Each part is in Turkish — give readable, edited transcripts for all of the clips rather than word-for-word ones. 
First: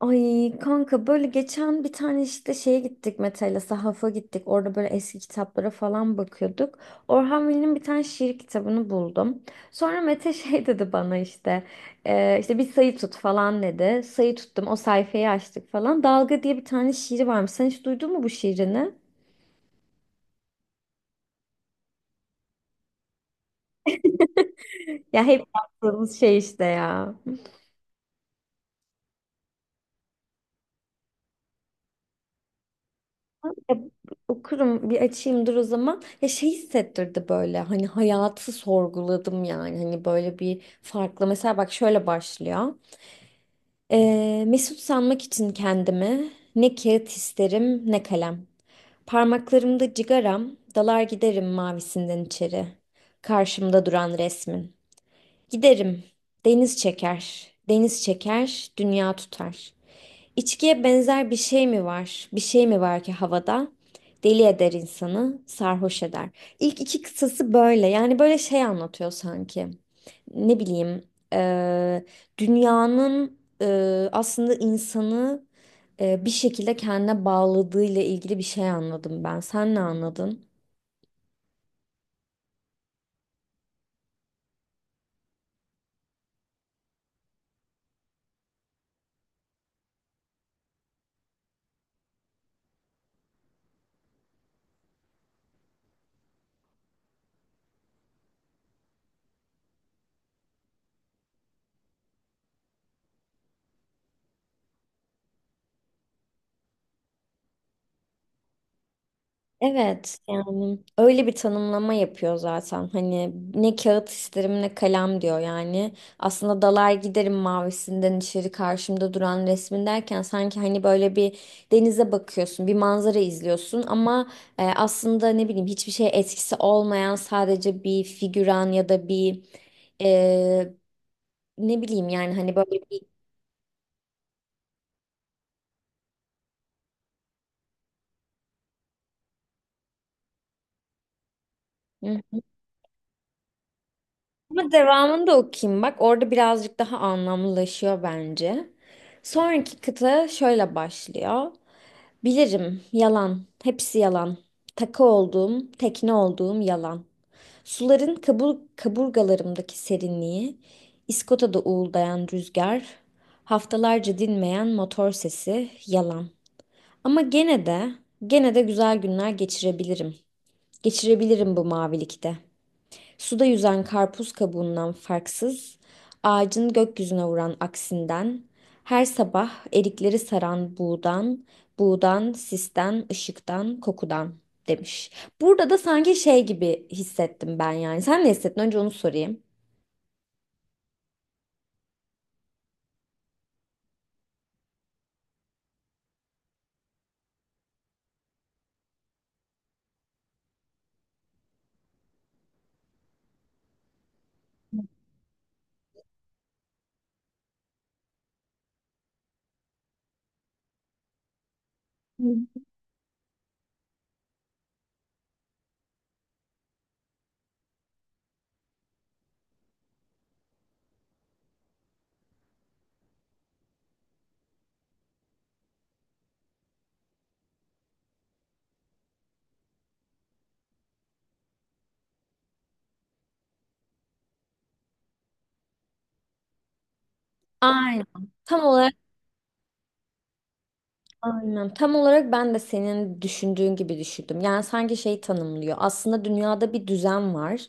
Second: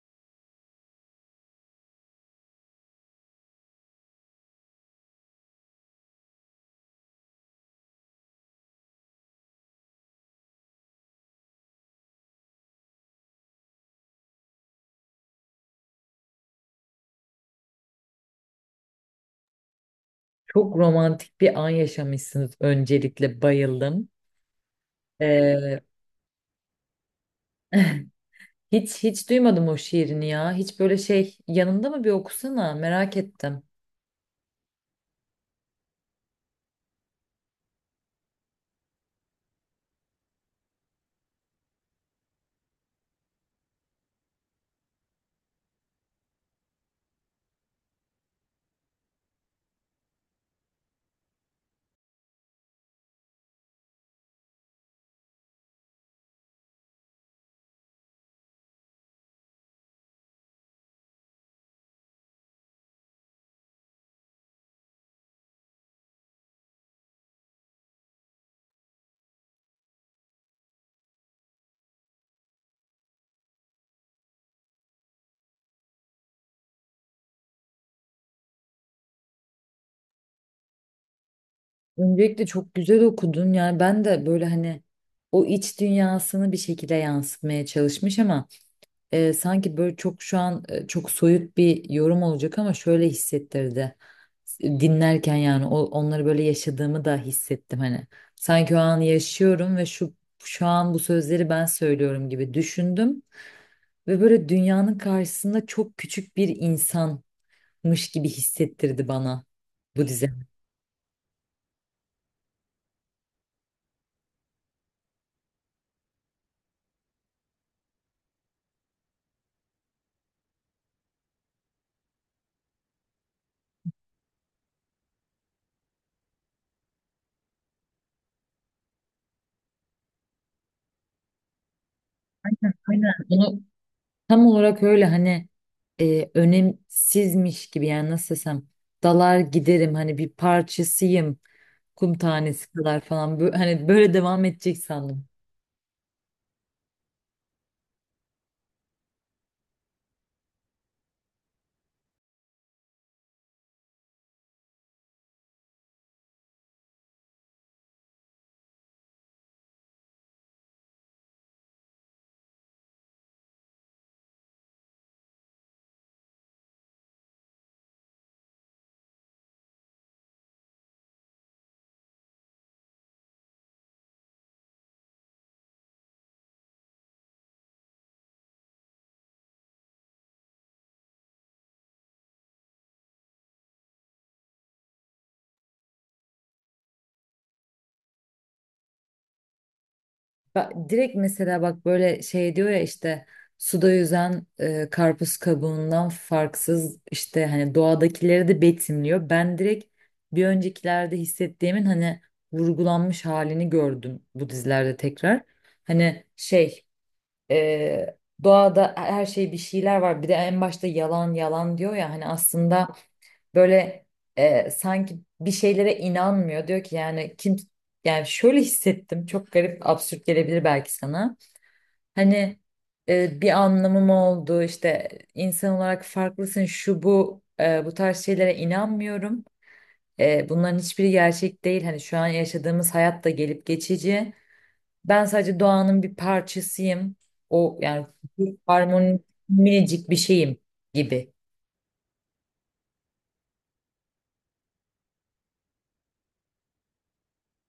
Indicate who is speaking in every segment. Speaker 1: Ay kanka böyle geçen bir tane işte şeye gittik, Mete'yle sahafa gittik. Orada böyle eski kitaplara falan bakıyorduk. Orhan Veli'nin bir tane şiir kitabını buldum. Sonra Mete şey dedi bana işte, işte bir sayı tut" falan dedi. Sayı tuttum, o sayfayı açtık falan. Dalga diye bir tane şiiri varmış. Sen hiç duydun mu bu şiirini?
Speaker 2: Çok romantik bir an yaşamışsınız, öncelikle bayıldım.
Speaker 1: Ya hep
Speaker 2: Ee,
Speaker 1: yaptığımız şey işte ya.
Speaker 2: hiç duymadım o şiirini ya. Hiç böyle şey, yanında mı, bir okusana, merak ettim.
Speaker 1: Ya, okurum, bir açayım dur o zaman. Ya şey hissettirdi böyle, hani hayatı sorguladım, yani hani böyle bir farklı. Mesela bak, şöyle başlıyor. Mesut sanmak için kendimi, ne kağıt isterim ne kalem. Parmaklarımda cigaram, dalar giderim mavisinden içeri. Karşımda duran resmin. Giderim. Deniz çeker. Deniz çeker, dünya tutar. İçkiye benzer bir şey mi var? Bir şey mi var ki havada? Deli eder insanı, sarhoş eder. İlk iki kıtası böyle. Yani böyle şey anlatıyor sanki. Ne bileyim, eee, dünyanın aslında insanı bir şekilde kendine bağladığıyla ilgili bir şey anladım ben. Sen ne anladın?
Speaker 2: Öncelikle çok güzel okudun, yani ben de böyle hani o iç dünyasını bir şekilde yansıtmaya çalışmış ama sanki böyle çok şu an çok soyut bir yorum olacak ama şöyle hissettirdi. Dinlerken yani onları böyle yaşadığımı da hissettim hani. Sanki o anı yaşıyorum ve şu an bu sözleri ben söylüyorum gibi düşündüm ve böyle dünyanın karşısında çok küçük bir insanmış gibi hissettirdi bana bu
Speaker 1: Evet,
Speaker 2: dizi.
Speaker 1: yani öyle bir tanımlama yapıyor zaten, hani ne kağıt isterim ne kalem diyor, yani aslında dalar giderim mavisinden içeri, karşımda duran resmin derken sanki hani böyle bir denize bakıyorsun, bir manzara izliyorsun ama e, aslında ne bileyim hiçbir şeye etkisi olmayan sadece bir figüran ya da bir e, ne bileyim yani hani böyle
Speaker 2: Aynen. Bunu tam olarak öyle hani önemsizmiş gibi, yani nasıl desem, dalar giderim, hani bir parçasıyım, kum
Speaker 1: bir.
Speaker 2: tanesi kadar falan. Hani böyle devam
Speaker 1: Ama
Speaker 2: edecek sandım.
Speaker 1: devamını da okuyayım bak. Orada birazcık daha anlamlılaşıyor bence. Sonraki kıta şöyle başlıyor. Bilirim, yalan, hepsi yalan. Takı olduğum, tekne olduğum yalan. Suların kaburgalarımdaki serinliği, İskota'da uğuldayan rüzgar, haftalarca dinmeyen motor sesi, yalan. Ama gene de, gene de güzel günler geçirebilirim. Geçirebilirim bu mavilikte. Suda yüzen karpuz kabuğundan farksız, ağacın gökyüzüne vuran aksinden, her sabah erikleri saran buğdan, sisten, ışıktan, kokudan demiş. Burada da sanki şey gibi hissettim ben yani. Sen ne hissettin? Önce onu sorayım.
Speaker 2: Direkt mesela bak, böyle şey diyor ya işte, suda yüzen karpuz kabuğundan farksız, işte hani doğadakileri de betimliyor. Ben direkt bir öncekilerde hissettiğimin hani vurgulanmış halini gördüm bu dizilerde tekrar. Hani şey Ee, Doğada her şey, bir şeyler var. Bir de en başta yalan yalan diyor ya, hani
Speaker 1: Hı.
Speaker 2: aslında böyle sanki bir şeylere inanmıyor. Diyor ki yani kim Yani şöyle hissettim. Çok garip, absürt gelebilir belki sana. Hani bir anlamım oldu işte, insan olarak farklısın, şu bu, bu tarz şeylere inanmıyorum. Bunların hiçbiri gerçek değil. Hani şu an yaşadığımız hayat da gelip geçici. Ben sadece doğanın bir parçasıyım. O
Speaker 1: Aynen.
Speaker 2: yani bir
Speaker 1: Tam olarak.
Speaker 2: harmoni, minicik bir şeyim gibi.
Speaker 1: Aynen. Tam olarak ben de senin düşündüğün gibi düşündüm. Yani sanki şey tanımlıyor. Aslında dünyada bir düzen var.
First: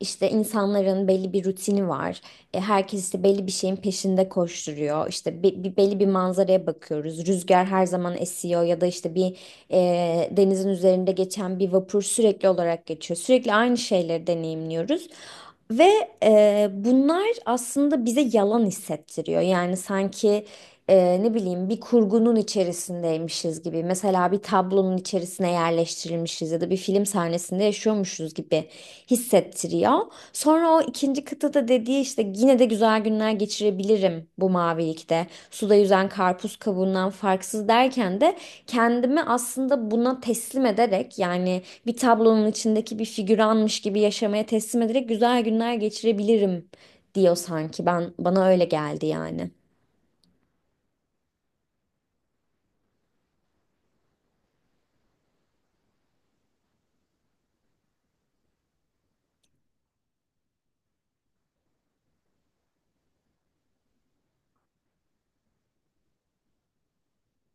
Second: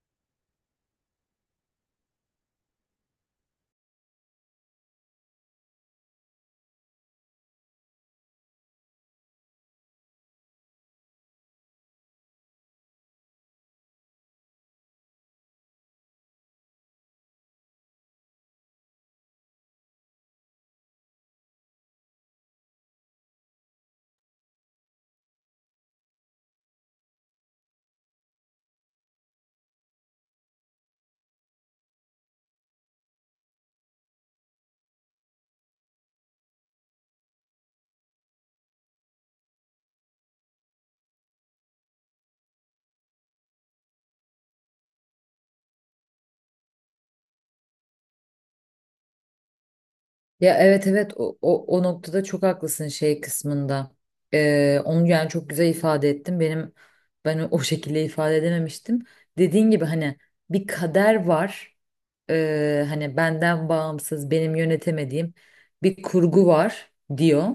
Speaker 1: İşte insanların belli bir rutini var. E, herkes işte belli bir şeyin peşinde koşturuyor. İşte bir, belli bir manzaraya bakıyoruz. Rüzgar her zaman esiyor ya da işte bir e, denizin üzerinde geçen bir vapur sürekli olarak geçiyor. Sürekli aynı şeyleri deneyimliyoruz. Ve e, bunlar aslında bize yalan hissettiriyor. Yani sanki e, ne bileyim bir kurgunun içerisindeymişiz gibi. Mesela bir tablonun içerisine yerleştirilmişiz ya da bir film sahnesinde yaşıyormuşuz gibi hissettiriyor. Sonra o ikinci kıtada dediği işte yine de güzel günler geçirebilirim bu mavilikte. Suda yüzen karpuz kabuğundan farksız derken de kendimi aslında buna teslim ederek, yani bir tablonun içindeki bir figüranmış gibi yaşamaya teslim ederek güzel günler geçirebilirim diyor sanki, ben bana öyle geldi yani.
Speaker 2: Ya, evet evet, o noktada çok haklısın şey kısmında. Onu yani çok güzel ifade ettin. Ben o şekilde ifade edememiştim. Dediğin gibi hani bir kader var. Hani benden bağımsız, benim yönetemediğim bir kurgu var diyor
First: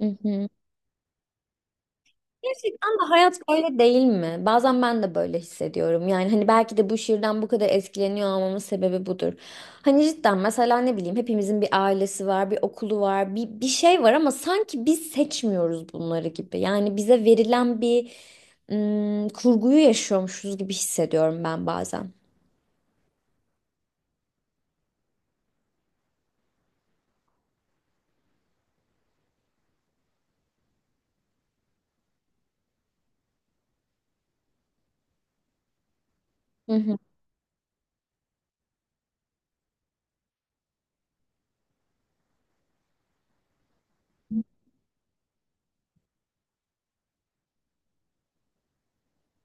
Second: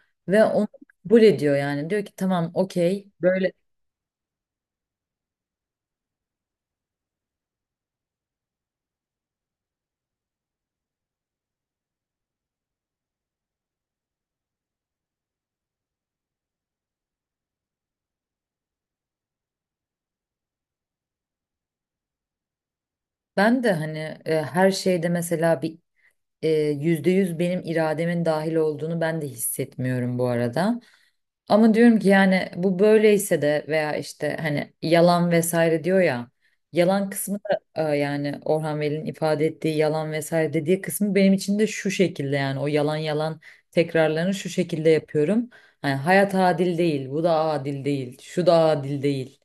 Speaker 1: Hı
Speaker 2: ve
Speaker 1: hı.
Speaker 2: onu kabul ediyor yani. Diyor ki tamam,
Speaker 1: Gerçekten de
Speaker 2: okey,
Speaker 1: hayat
Speaker 2: böyle.
Speaker 1: böyle değil mi? Bazen ben de böyle hissediyorum. Yani hani belki de bu şiirden bu kadar etkileniyor olmamın sebebi budur. Hani cidden mesela ne bileyim, hepimizin bir ailesi var, bir okulu var, bir, bir şey var ama sanki biz seçmiyoruz bunları gibi. Yani bize verilen bir kurguyu yaşıyormuşuz gibi hissediyorum ben bazen.
Speaker 2: Ben de hani her şeyde mesela bir e, %100 benim irademin dahil olduğunu ben de hissetmiyorum bu arada. Ama diyorum ki yani bu böyleyse de, veya işte hani yalan vesaire diyor ya,
Speaker 1: Hı hı.
Speaker 2: yalan kısmı da yani Orhan Veli'nin ifade ettiği yalan vesaire dediği kısmı benim için de şu şekilde. Yani o yalan yalan tekrarlarını şu şekilde yapıyorum. Hani hayat adil değil, bu da adil değil, şu da adil değil.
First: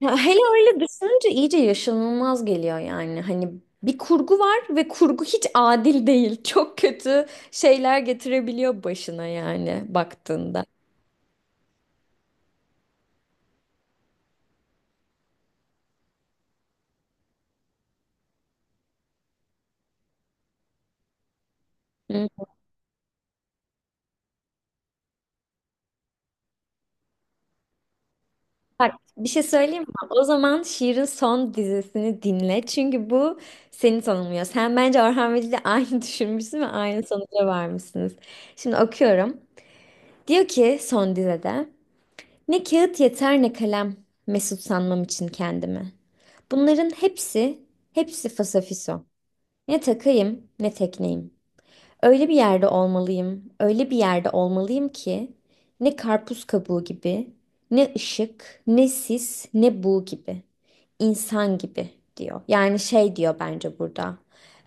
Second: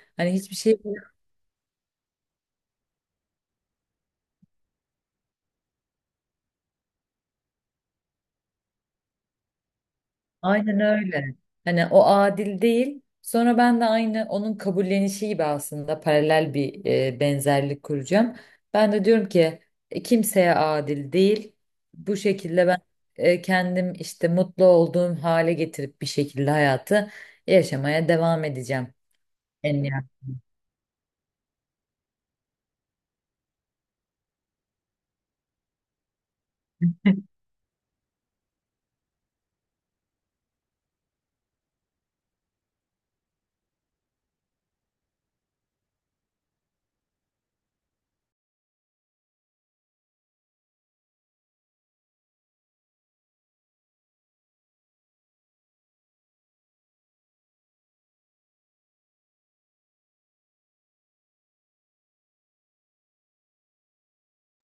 Speaker 1: Ya
Speaker 2: Hani
Speaker 1: hele
Speaker 2: hiçbir şey
Speaker 1: öyle düşününce iyice yaşanılmaz geliyor yani. Hani bir kurgu var ve kurgu hiç adil değil. Çok kötü şeyler getirebiliyor başına yani baktığında.
Speaker 2: Aynen öyle. Hani o adil değil. Sonra ben de aynı onun kabullenişi gibi aslında paralel bir benzerlik kuracağım. Ben de diyorum ki kimseye adil değil. Bu
Speaker 1: Hı.
Speaker 2: şekilde ben kendim işte mutlu olduğum hale getirip bir şekilde hayatı yaşamaya devam edeceğim.
Speaker 1: Bak, bir şey söyleyeyim mi? O zaman Şiir'in son dizisini dinle. Çünkü bu seni tanımlıyor. Sen bence Orhan Veli ile aynı düşünmüşsün ve aynı sonuca varmışsınız. Şimdi okuyorum. Diyor ki son dizede. Ne kağıt yeter ne kalem, mesut sanmam için kendimi. Bunların hepsi, hepsi fasafiso. Ne takayım ne tekneyim. Öyle bir yerde olmalıyım, öyle bir yerde olmalıyım ki ne karpuz kabuğu gibi, ne ışık, ne sis, ne bu gibi, insan gibi diyor. Yani şey diyor bence burada.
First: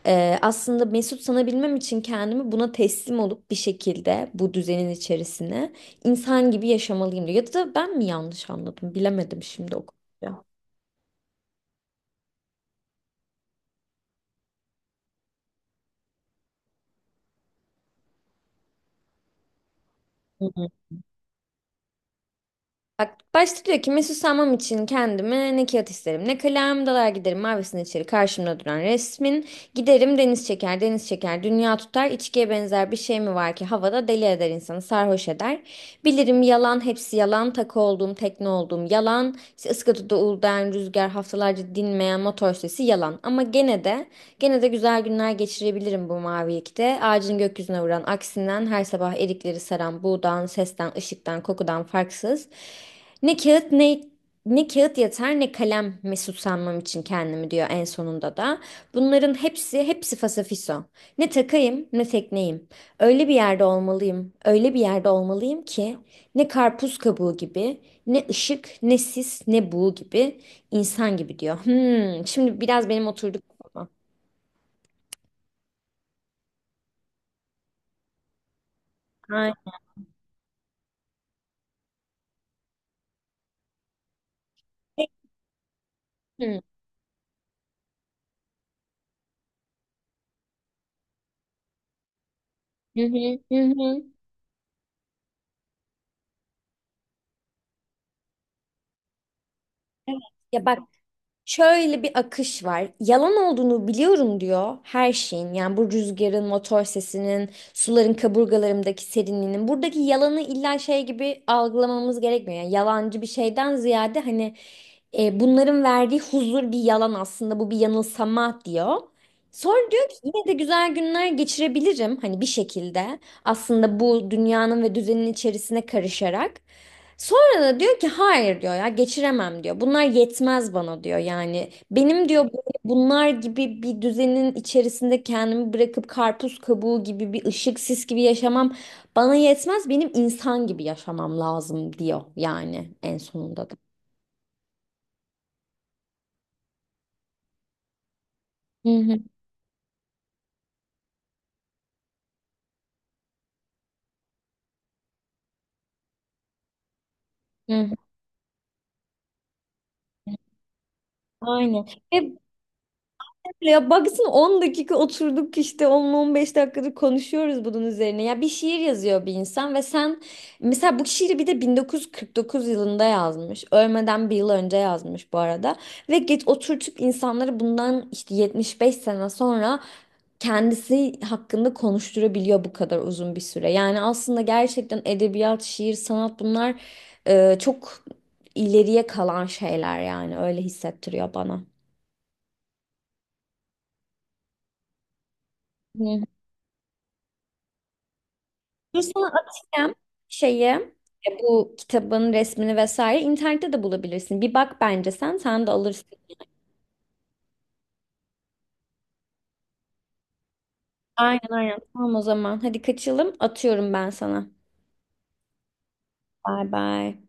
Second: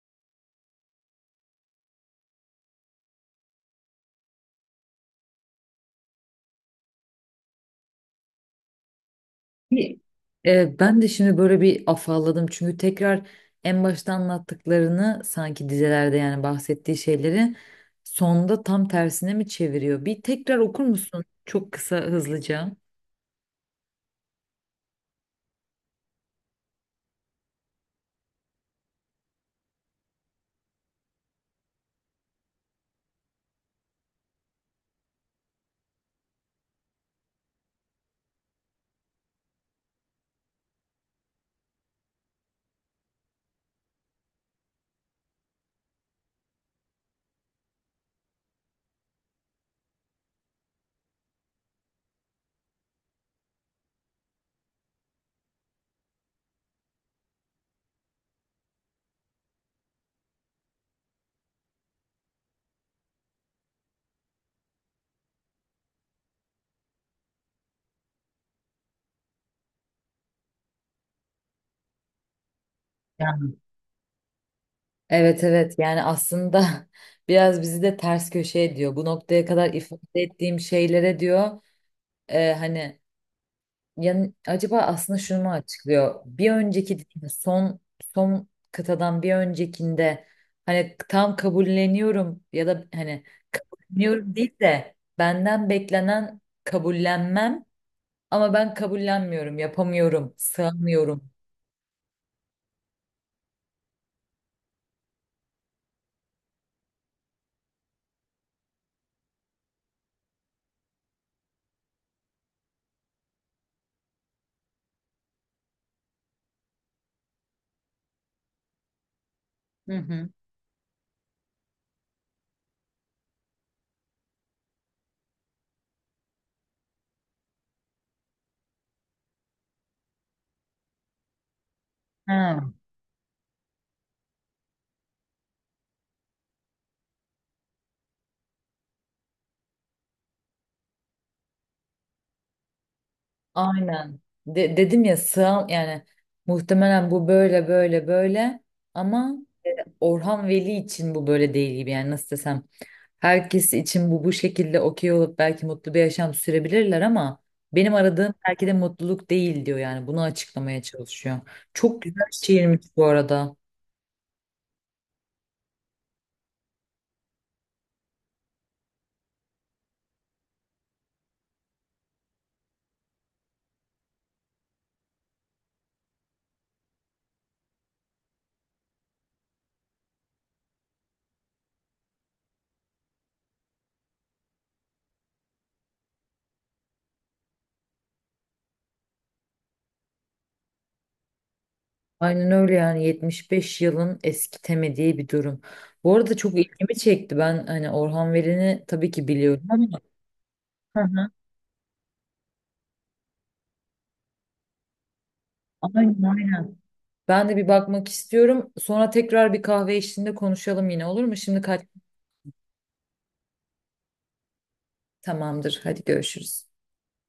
Speaker 1: Aslında mesut sanabilmem için kendimi buna teslim olup bir şekilde bu düzenin içerisine insan gibi yaşamalıyım diyor. Ya da ben mi yanlış anladım bilemedim şimdi o
Speaker 2: Bir- Ben de şimdi böyle bir afalladım, çünkü tekrar en başta anlattıklarını, sanki dizelerde yani bahsettiği şeyleri sonda tam tersine mi çeviriyor? Bir tekrar
Speaker 1: konuyu.
Speaker 2: okur musun? Çok kısa, hızlıca.
Speaker 1: Bak, başta diyor ki mesut sanmam için kendime ne kağıt isterim ne kalem, dalar giderim mavisine içeri, karşımda duran resmin giderim, deniz çeker deniz çeker dünya tutar, içkiye benzer bir şey mi var ki havada, deli eder insanı sarhoş eder, bilirim yalan hepsi yalan, takı olduğum tekne olduğum yalan, işte ıskatıda uğuldayan rüzgar, haftalarca dinmeyen motor sesi yalan, ama gene de gene de güzel günler geçirebilirim bu mavilikte. Ağacın gökyüzüne vuran aksinden, her sabah erikleri saran buğdan, sesten, ışıktan, kokudan farksız. Ne kağıt ne ne kağıt yeter ne kalem mesut sanmam için kendimi diyor en sonunda da. Bunların hepsi hepsi fasafiso. Ne takayım ne tekneyim. Öyle bir yerde olmalıyım. Öyle bir yerde olmalıyım ki ne karpuz kabuğu gibi, ne ışık, ne sis, ne buğu gibi, insan gibi diyor. Hmm, şimdi biraz benim
Speaker 2: Ya.
Speaker 1: oturduk.
Speaker 2: Evet evet, yani aslında biraz bizi de ters köşe ediyor. Bu noktaya
Speaker 1: Ay.
Speaker 2: kadar ifade ettiğim şeylere diyor hani. Yani acaba aslında şunu mu açıklıyor? Bir
Speaker 1: Hı
Speaker 2: önceki, son son kıtadan bir öncekinde, hani tam kabulleniyorum, ya da
Speaker 1: hı,
Speaker 2: hani
Speaker 1: hı. hı.
Speaker 2: kabulleniyorum değil de benden beklenen kabullenmem, ama ben kabullenmiyorum,
Speaker 1: Evet.
Speaker 2: yapamıyorum,
Speaker 1: Ya bak,
Speaker 2: sığamıyorum.
Speaker 1: şöyle bir akış var. Yalan olduğunu biliyorum diyor her şeyin. Yani bu rüzgarın, motor sesinin, suların kaburgalarımdaki serinliğinin. Buradaki yalanı illa şey gibi algılamamız gerekmiyor. Yani yalancı bir şeyden ziyade hani e, bunların verdiği huzur bir yalan aslında. Bu bir yanılsama diyor. Sonra
Speaker 2: Hı
Speaker 1: diyor ki
Speaker 2: hı.
Speaker 1: yine de güzel günler geçirebilirim, hani bir şekilde aslında bu dünyanın ve düzenin içerisine karışarak. Sonra da diyor ki hayır, diyor ya, geçiremem diyor. Bunlar yetmez bana diyor yani. Benim diyor
Speaker 2: Ha,
Speaker 1: böyle bunlar gibi bir düzenin içerisinde kendimi bırakıp karpuz kabuğu gibi, bir ışık sis gibi yaşamam bana yetmez. Benim insan gibi yaşamam lazım diyor yani en sonunda da.
Speaker 2: aynen. Dedim ya, sığam yani, muhtemelen bu böyle, böyle, böyle,
Speaker 1: Hı hı,
Speaker 2: ama Orhan Veli için bu böyle değil gibi. Yani nasıl desem, herkes için bu şekilde okey olup belki mutlu bir yaşam sürebilirler ama benim
Speaker 1: hı.
Speaker 2: aradığım belki de mutluluk değil diyor yani, bunu açıklamaya çalışıyor.
Speaker 1: Aynen.
Speaker 2: Çok güzel
Speaker 1: Ve
Speaker 2: şiirmiş bu arada.
Speaker 1: ya baksana 10 dakika oturduk, işte 10-15 dakikadır konuşuyoruz bunun üzerine. Ya bir şiir yazıyor bir insan ve sen, mesela bu şiiri bir de 1949 yılında yazmış. Ölmeden bir yıl önce yazmış bu arada. Ve geç oturtup insanları bundan işte 75 sene sonra kendisi hakkında konuşturabiliyor bu kadar uzun bir süre. Yani aslında gerçekten edebiyat, şiir, sanat bunlar e, çok ileriye kalan şeyler, yani öyle hissettiriyor bana.
Speaker 2: Aynen öyle, yani 75 yılın eskitemediği bir durum. Bu
Speaker 1: Hı.
Speaker 2: arada çok ilgimi çekti. Ben hani Orhan Veli'ni
Speaker 1: Dur
Speaker 2: tabii
Speaker 1: sana
Speaker 2: ki biliyorum
Speaker 1: atayım
Speaker 2: ama.
Speaker 1: şeyi.
Speaker 2: Hı hı.
Speaker 1: E, bu kitabın resmini vesaire internette de bulabilirsin. Bir bak, bence sen, sen de alırsın.
Speaker 2: Aynen aynen. Ben de bir bakmak istiyorum. Sonra tekrar bir kahve eşliğinde konuşalım yine, olur mu?
Speaker 1: Aynen
Speaker 2: Şimdi
Speaker 1: aynen.
Speaker 2: kaç
Speaker 1: Tamam, o zaman. Hadi kaçalım. Atıyorum ben sana.
Speaker 2: Tamamdır. Hadi
Speaker 1: Bay
Speaker 2: görüşürüz.
Speaker 1: bay.